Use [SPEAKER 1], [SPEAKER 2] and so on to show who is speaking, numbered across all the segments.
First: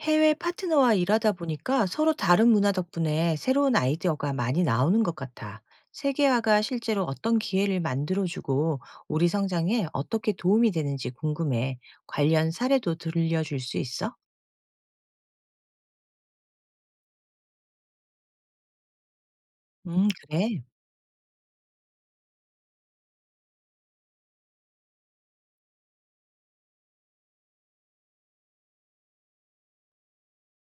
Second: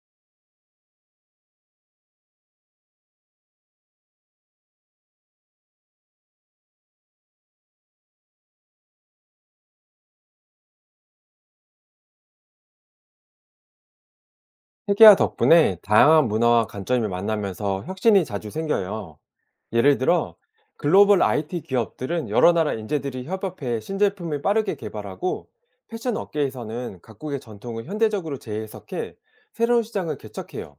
[SPEAKER 1] 해외 파트너와 일하다 보니까 서로 다른 문화 덕분에 새로운 아이디어가 많이 나오는 것 같아. 세계화가 실제로 어떤 기회를 만들어주고 우리 성장에 어떻게 도움이 되는지 궁금해. 관련 사례도 들려줄 수 있어?
[SPEAKER 2] 세계화 덕분에 다양한 문화와 관점이 만나면서 혁신이 자주 생겨요. 예를 들어,
[SPEAKER 1] 그래.
[SPEAKER 2] 글로벌 IT 기업들은 여러 나라 인재들이 협업해 신제품을 빠르게 개발하고, 패션 업계에서는 각국의 전통을 현대적으로 재해석해 새로운 시장을 개척해요.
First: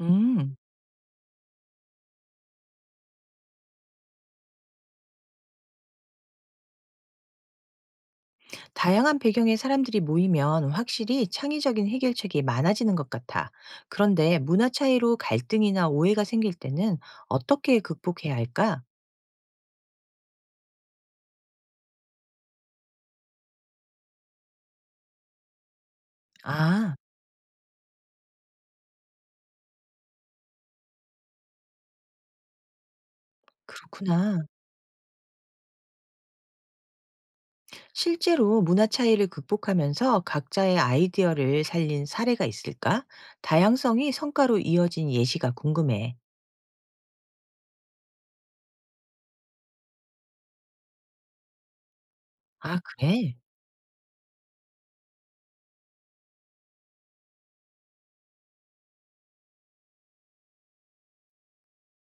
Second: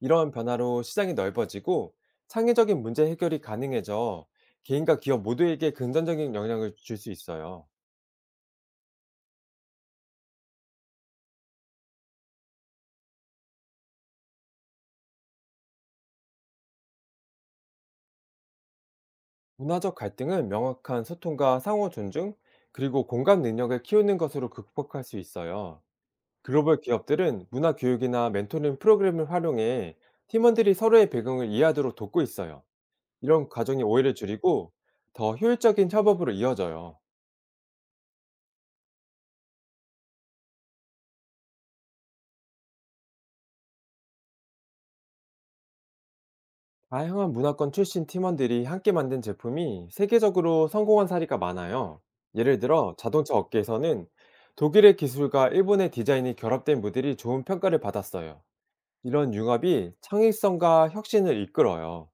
[SPEAKER 2] 이러한 변화로 시장이 넓어지고, 창의적인 문제 해결이 가능해져 개인과 기업 모두에게 긍정적인 영향을 줄 수 있어요.
[SPEAKER 1] 다양한 배경의 사람들이 모이면 확실히 창의적인 해결책이 많아지는 것 같아. 그런데 문화 차이로 갈등이나 오해가 생길 때는 어떻게 극복해야 할까?
[SPEAKER 2] 문화적 갈등은 명확한 소통과 상호 존중, 그리고 공감 능력을 키우는 것으로 극복할 수 있어요. 글로벌
[SPEAKER 1] 아,
[SPEAKER 2] 기업들은 문화 교육이나 멘토링 프로그램을 활용해 팀원들이 서로의 배경을 이해하도록 돕고 있어요. 이런 과정이 오해를
[SPEAKER 1] 그렇구나.
[SPEAKER 2] 줄이고 더 효율적인 협업으로 이어져요.
[SPEAKER 1] 실제로 문화 차이를 극복하면서 각자의 아이디어를 살린 사례가 있을까? 다양성이 성과로 이어진 예시가 궁금해.
[SPEAKER 2] 다양한 문화권 출신 팀원들이 함께 만든 제품이 세계적으로 성공한 사례가 많아요. 예를
[SPEAKER 1] 아,
[SPEAKER 2] 들어 자동차
[SPEAKER 1] 그래?
[SPEAKER 2] 업계에서는 독일의 기술과 일본의 디자인이 결합된 모델이 좋은 평가를 받았어요. 이런 융합이 창의성과 혁신을 이끌어요.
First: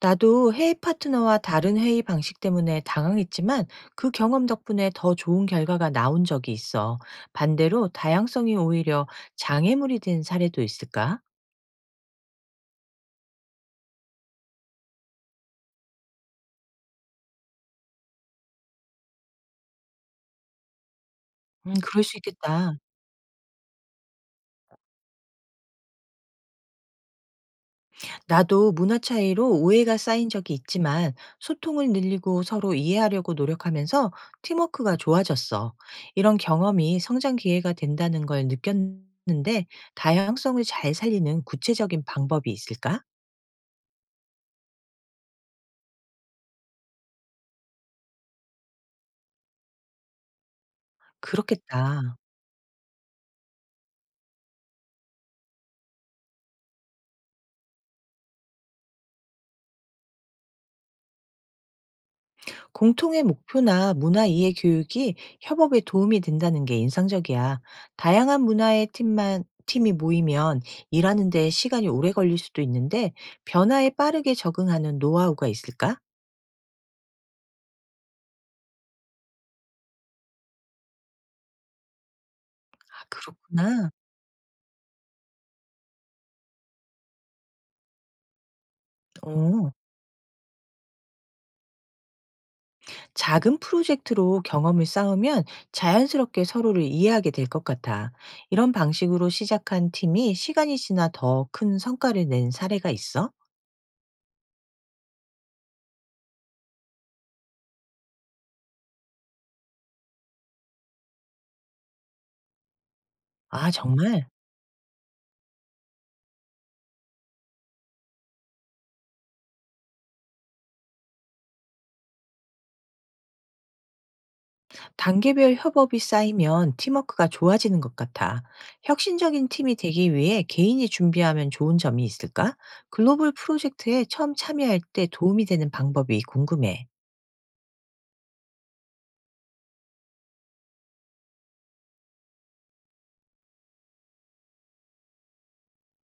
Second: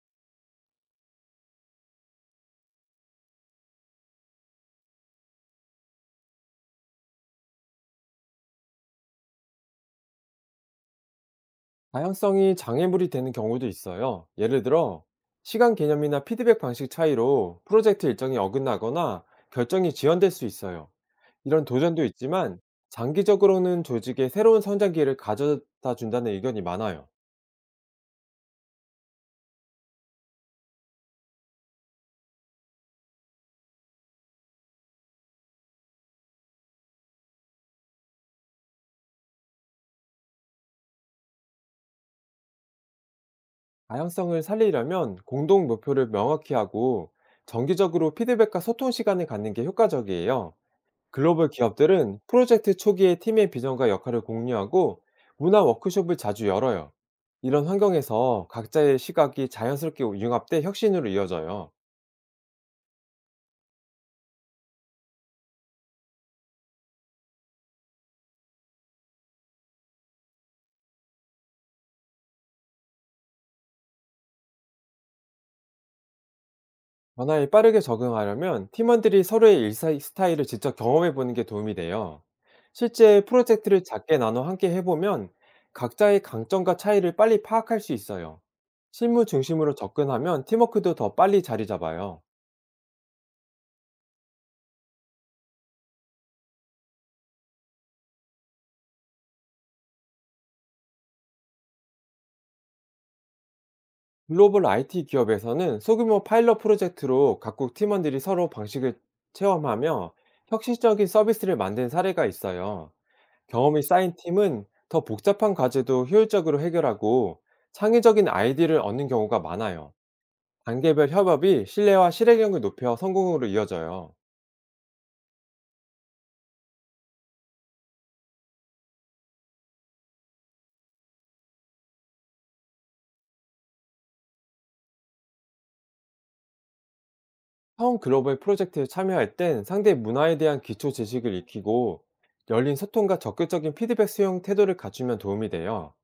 [SPEAKER 1] 나도 회의 파트너와 다른 회의 방식 때문에 당황했지만 그 경험 덕분에 더 좋은 결과가 나온 적이 있어. 반대로 다양성이 오히려 장애물이 된 사례도 있을까?
[SPEAKER 2] 다양성이 장애물이 되는 경우도 있어요. 예를 들어, 시간 개념이나 피드백 방식 차이로 프로젝트 일정이 어긋나거나 결정이 지연될 수 있어요. 이런
[SPEAKER 1] 그럴
[SPEAKER 2] 도전도
[SPEAKER 1] 수
[SPEAKER 2] 있지만,
[SPEAKER 1] 있겠다.
[SPEAKER 2] 장기적으로는 조직에 새로운 성장 기회를 가져다 준다는 의견이 많아요.
[SPEAKER 1] 나도 문화 차이로 오해가 쌓인 적이 있지만 소통을 늘리고 서로 이해하려고 노력하면서 팀워크가 좋아졌어. 이런 경험이 성장 기회가 된다는 걸 느꼈는데 다양성을 잘 살리는 구체적인 방법이 있을까?
[SPEAKER 2] 다양성을 살리려면 공동 목표를 명확히 하고, 정기적으로 피드백과 소통 시간을 갖는 게 효과적이에요. 글로벌
[SPEAKER 1] 그렇겠다.
[SPEAKER 2] 기업들은 프로젝트 초기에 팀의 비전과 역할을 공유하고 문화 워크숍을 자주 열어요. 이런 환경에서 각자의 시각이 자연스럽게 융합돼 혁신으로 이어져요.
[SPEAKER 1] 공통의 목표나 문화 이해 교육이 협업에 도움이 된다는 게 인상적이야. 다양한 문화의 팀만 팀이 모이면 일하는데 시간이 오래 걸릴 수도 있는데 변화에 빠르게 적응하는 노하우가 있을까?
[SPEAKER 2] 변화에 빠르게 적응하려면 팀원들이 서로의 일사 스타일을 직접 경험해 보는 게 도움이 돼요. 실제 프로젝트를
[SPEAKER 1] 그렇구나.
[SPEAKER 2] 작게 나눠 함께 해보면 각자의 강점과 차이를 빨리 파악할 수 있어요. 실무
[SPEAKER 1] 어.
[SPEAKER 2] 중심으로 접근하면 팀워크도 더 빨리 자리 잡아요.
[SPEAKER 1] 작은 프로젝트로 경험을 쌓으면 자연스럽게 서로를 이해하게 될 것 같아. 이런 방식으로 시작한 팀이 시간이 지나 더 큰 성과를 낸 사례가 있어?
[SPEAKER 2] 글로벌 IT 기업에서는 소규모 파일럿 프로젝트로 각국 팀원들이 서로 방식을 체험하며 혁신적인 서비스를 만든 사례가 있어요.
[SPEAKER 1] 아,
[SPEAKER 2] 경험이 쌓인
[SPEAKER 1] 정말?
[SPEAKER 2] 팀은 더 복잡한 과제도 효율적으로 해결하고 창의적인 아이디를 얻는 경우가 많아요. 단계별 협업이 신뢰와 실행력을 높여 성공으로 이어져요.
[SPEAKER 1] 단계별 협업이 쌓이면 팀워크가 좋아지는 것 같아. 혁신적인 팀이 되기 위해 개인이 준비하면 좋은 점이 있을까? 글로벌 프로젝트에 처음 참여할 때 도움이 되는 방법이 궁금해.
[SPEAKER 2] 처음 글로벌 프로젝트에 참여할 땐 상대 문화에 대한 기초 지식을 익히고 열린 소통과 적극적인 피드백 수용 태도를 갖추면 도움이 돼요.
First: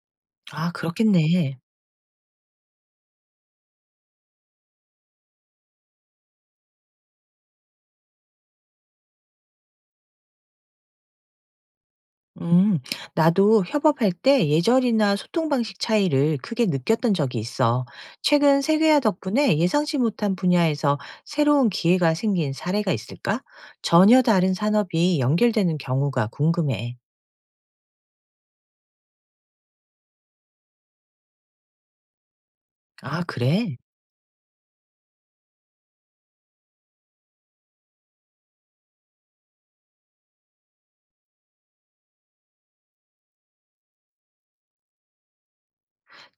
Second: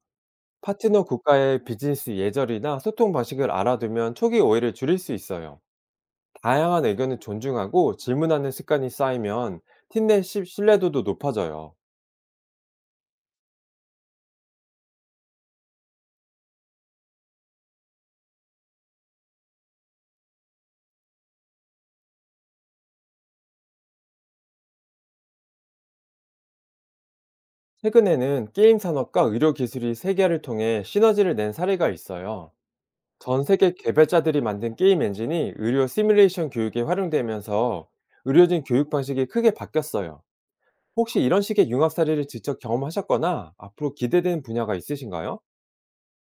[SPEAKER 1] 아,
[SPEAKER 2] 파트너
[SPEAKER 1] 그렇겠네.
[SPEAKER 2] 국가의 비즈니스 예절이나 소통 방식을 알아두면 초기 오해를 줄일 수 있어요. 다양한 의견을 존중하고 질문하는 습관이 쌓이면 팀 내 신뢰도도 높아져요.
[SPEAKER 1] 음, 나도 협업할 때 예절이나 소통 방식 차이를 크게 느꼈던 적이 있어. 최근 세계화 덕분에 예상치 못한 분야에서 새로운 기회가 생긴 사례가 있을까? 전혀 다른 산업이 연결되는 경우가 궁금해.
[SPEAKER 2] 최근에는 게임 산업과 의료 기술이 세계화를 통해 시너지를 낸 사례가 있어요.
[SPEAKER 1] 아,
[SPEAKER 2] 전 세계
[SPEAKER 1] 그래?
[SPEAKER 2] 개발자들이 만든 게임 엔진이 의료 시뮬레이션 교육에 활용되면서 의료진 교육 방식이 크게 바뀌었어요. 혹시 이런 식의 융합 사례를 직접 경험하셨거나 앞으로 기대되는 분야가 있으신가요?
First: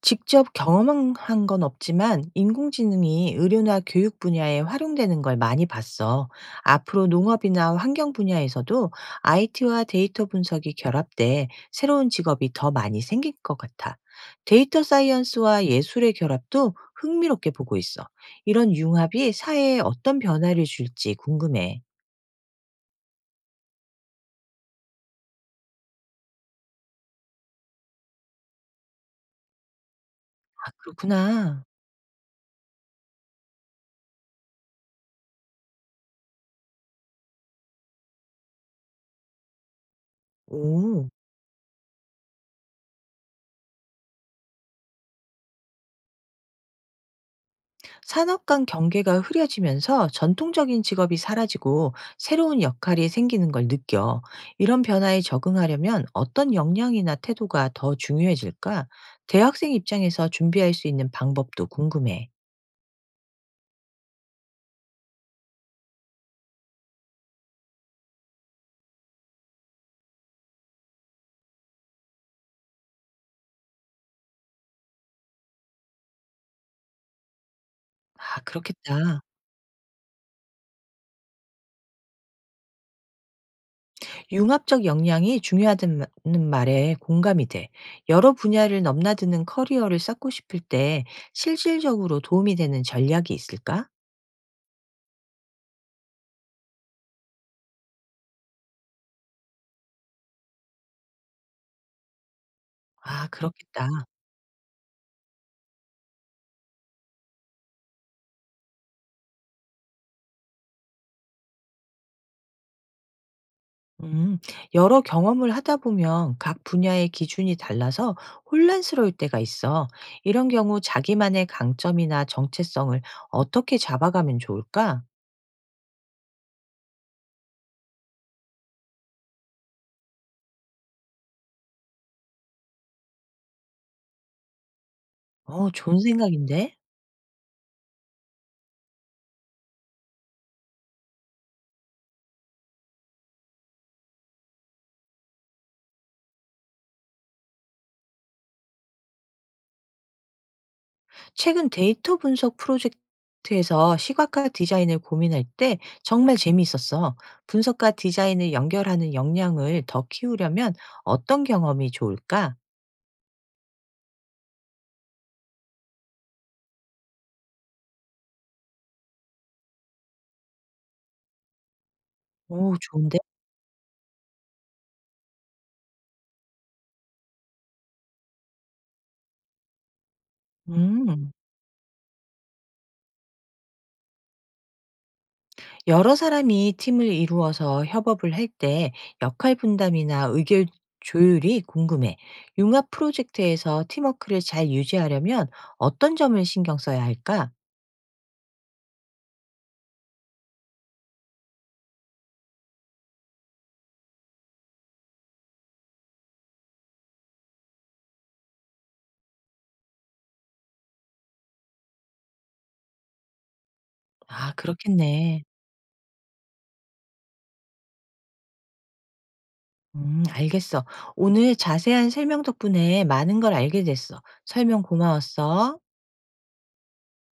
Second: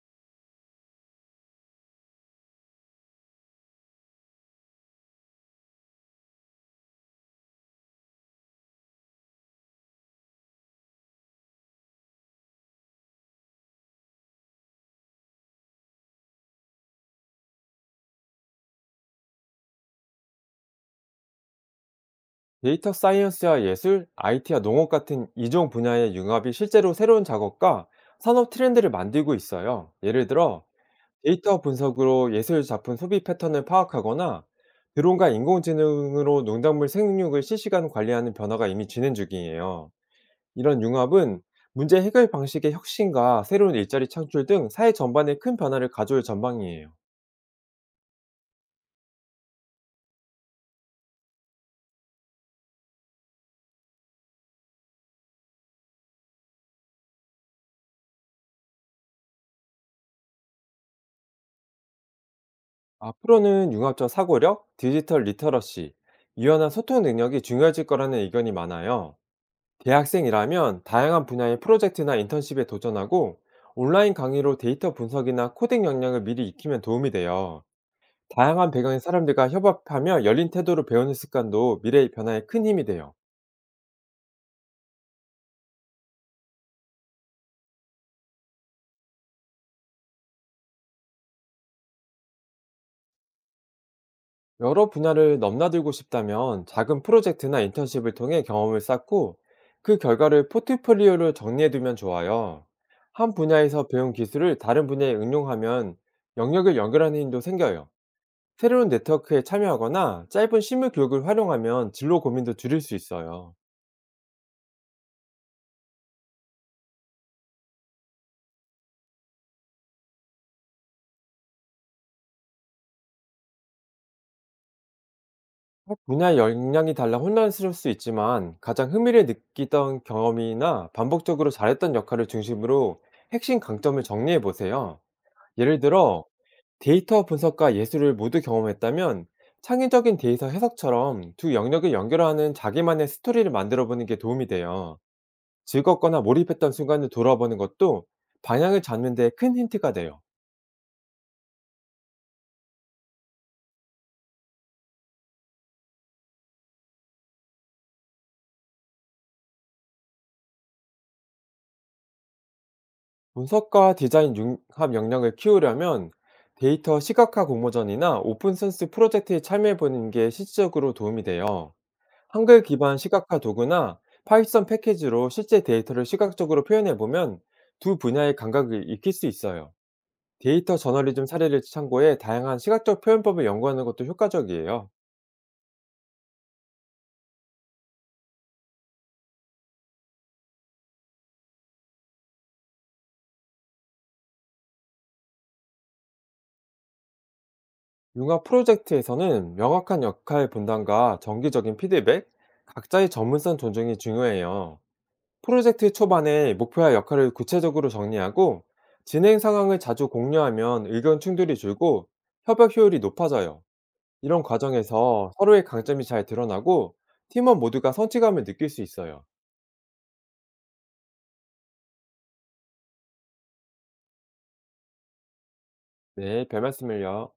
[SPEAKER 1] 직접 경험한 건 없지만 인공지능이 의료나 교육 분야에 활용되는 걸 많이 봤어. 앞으로 농업이나 환경 분야에서도 IT와 데이터 분석이 결합돼 새로운 직업이 더 많이 생길 것 같아. 데이터 사이언스와 예술의 결합도 흥미롭게 보고 있어. 이런 융합이 사회에 어떤 변화를 줄지 궁금해.
[SPEAKER 2] 데이터 사이언스와 예술, IT와 농업 같은 이종 분야의 융합이 실제로 새로운 작업과 산업 트렌드를 만들고 있어요. 예를 들어
[SPEAKER 1] 아,
[SPEAKER 2] 데이터
[SPEAKER 1] 그렇구나.
[SPEAKER 2] 분석으로 예술 작품 소비 패턴을 파악하거나 드론과 인공지능으로 농작물 생육을 실시간 관리하는 변화가 이미 진행 중이에요. 이런
[SPEAKER 1] 오.
[SPEAKER 2] 융합은 문제 해결 방식의 혁신과 새로운 일자리 창출 등 사회 전반에 큰 변화를 가져올 전망이에요.
[SPEAKER 1] 산업 간 경계가 흐려지면서 전통적인 직업이 사라지고 새로운 역할이 생기는 걸 느껴. 이런 변화에 적응하려면 어떤 역량이나 태도가 더 중요해질까? 대학생 입장에서 준비할 수 있는 방법도 궁금해.
[SPEAKER 2] 앞으로는 융합적 사고력, 디지털 리터러시, 유연한 소통 능력이 중요해질 거라는 의견이 많아요. 대학생이라면 다양한 분야의 프로젝트나 인턴십에 도전하고 온라인 강의로 데이터 분석이나 코딩 역량을 미리 익히면 도움이 돼요.
[SPEAKER 1] 아,
[SPEAKER 2] 다양한 배경의
[SPEAKER 1] 그렇겠다.
[SPEAKER 2] 사람들과 협업하며 열린 태도로 배우는 습관도 미래의 변화에 큰 힘이 돼요.
[SPEAKER 1] 융합적 역량이 중요하다는 말에 공감이 돼. 여러 분야를 넘나드는 커리어를 쌓고 싶을 때 실질적으로 도움이 되는 전략이 있을까?
[SPEAKER 2] 여러 분야를 넘나들고 싶다면 작은 프로젝트나 인턴십을 통해 경험을 쌓고 그 결과를 포트폴리오로 정리해두면 좋아요.
[SPEAKER 1] 아,
[SPEAKER 2] 한
[SPEAKER 1] 그렇겠다.
[SPEAKER 2] 분야에서 배운 기술을 다른 분야에 응용하면 영역을 연결하는 힘도 생겨요. 새로운 네트워크에 참여하거나 짧은 실무 교육을 활용하면 진로 고민도 줄일 수 있어요.
[SPEAKER 1] 음, 여러 경험을 하다 보면 각 분야의 기준이 달라서 혼란스러울 때가 있어. 이런 경우 자기만의 강점이나 정체성을 어떻게 잡아가면 좋을까?
[SPEAKER 2] 분야 역량이 달라 혼란스러울 수 있지만 가장 흥미를 느끼던 경험이나 반복적으로 잘했던 역할을 중심으로 핵심 강점을 정리해 보세요.
[SPEAKER 1] 어,
[SPEAKER 2] 예를
[SPEAKER 1] 좋은
[SPEAKER 2] 들어
[SPEAKER 1] 생각인데?
[SPEAKER 2] 데이터 분석과 예술을 모두 경험했다면 창의적인 데이터 해석처럼 두 영역을 연결하는 자기만의 스토리를 만들어 보는 게 도움이 돼요. 즐겁거나 몰입했던 순간을 돌아보는 것도 방향을 잡는 데 큰 힌트가 돼요.
[SPEAKER 1] 최근 데이터 분석 프로젝트에서 시각화 디자인을 고민할 때 정말 재미있었어. 분석과 디자인을 연결하는 역량을 더 키우려면 어떤 경험이 좋을까?
[SPEAKER 2] 분석과 디자인 융합 역량을 키우려면 데이터 시각화 공모전이나 오픈센스 프로젝트에 참여해 보는 게 실질적으로 도움이 돼요. 한글
[SPEAKER 1] 오,
[SPEAKER 2] 기반
[SPEAKER 1] 좋은데?
[SPEAKER 2] 시각화 도구나 파이썬 패키지로 실제 데이터를 시각적으로 표현해 보면 두 분야의 감각을 익힐 수 있어요. 데이터 저널리즘
[SPEAKER 1] 음.
[SPEAKER 2] 사례를 참고해 다양한 시각적 표현법을 연구하는 것도 효과적이에요.
[SPEAKER 1] 여러 사람이 팀을 이루어서 협업을 할 때 역할 분담이나 의견 조율이 궁금해. 융합 프로젝트에서 팀워크를 잘 유지하려면 어떤 점을 신경 써야 할까?
[SPEAKER 2] 융합 프로젝트에서는 명확한 역할 분담과 정기적인 피드백, 각자의 전문성 존중이 중요해요. 프로젝트 초반에 목표와 역할을 구체적으로 정리하고 진행 상황을 자주 공유하면 의견 충돌이 줄고 협약 효율이 높아져요. 이런
[SPEAKER 1] 아,
[SPEAKER 2] 과정에서
[SPEAKER 1] 그렇겠네.
[SPEAKER 2] 서로의 강점이 잘 드러나고 팀원 모두가 성취감을 느낄 수 있어요.
[SPEAKER 1] 알겠어. 오늘 자세한 설명 덕분에 많은 걸 알게 됐어. 설명 고마웠어.
[SPEAKER 2] 네, 별 말씀을요.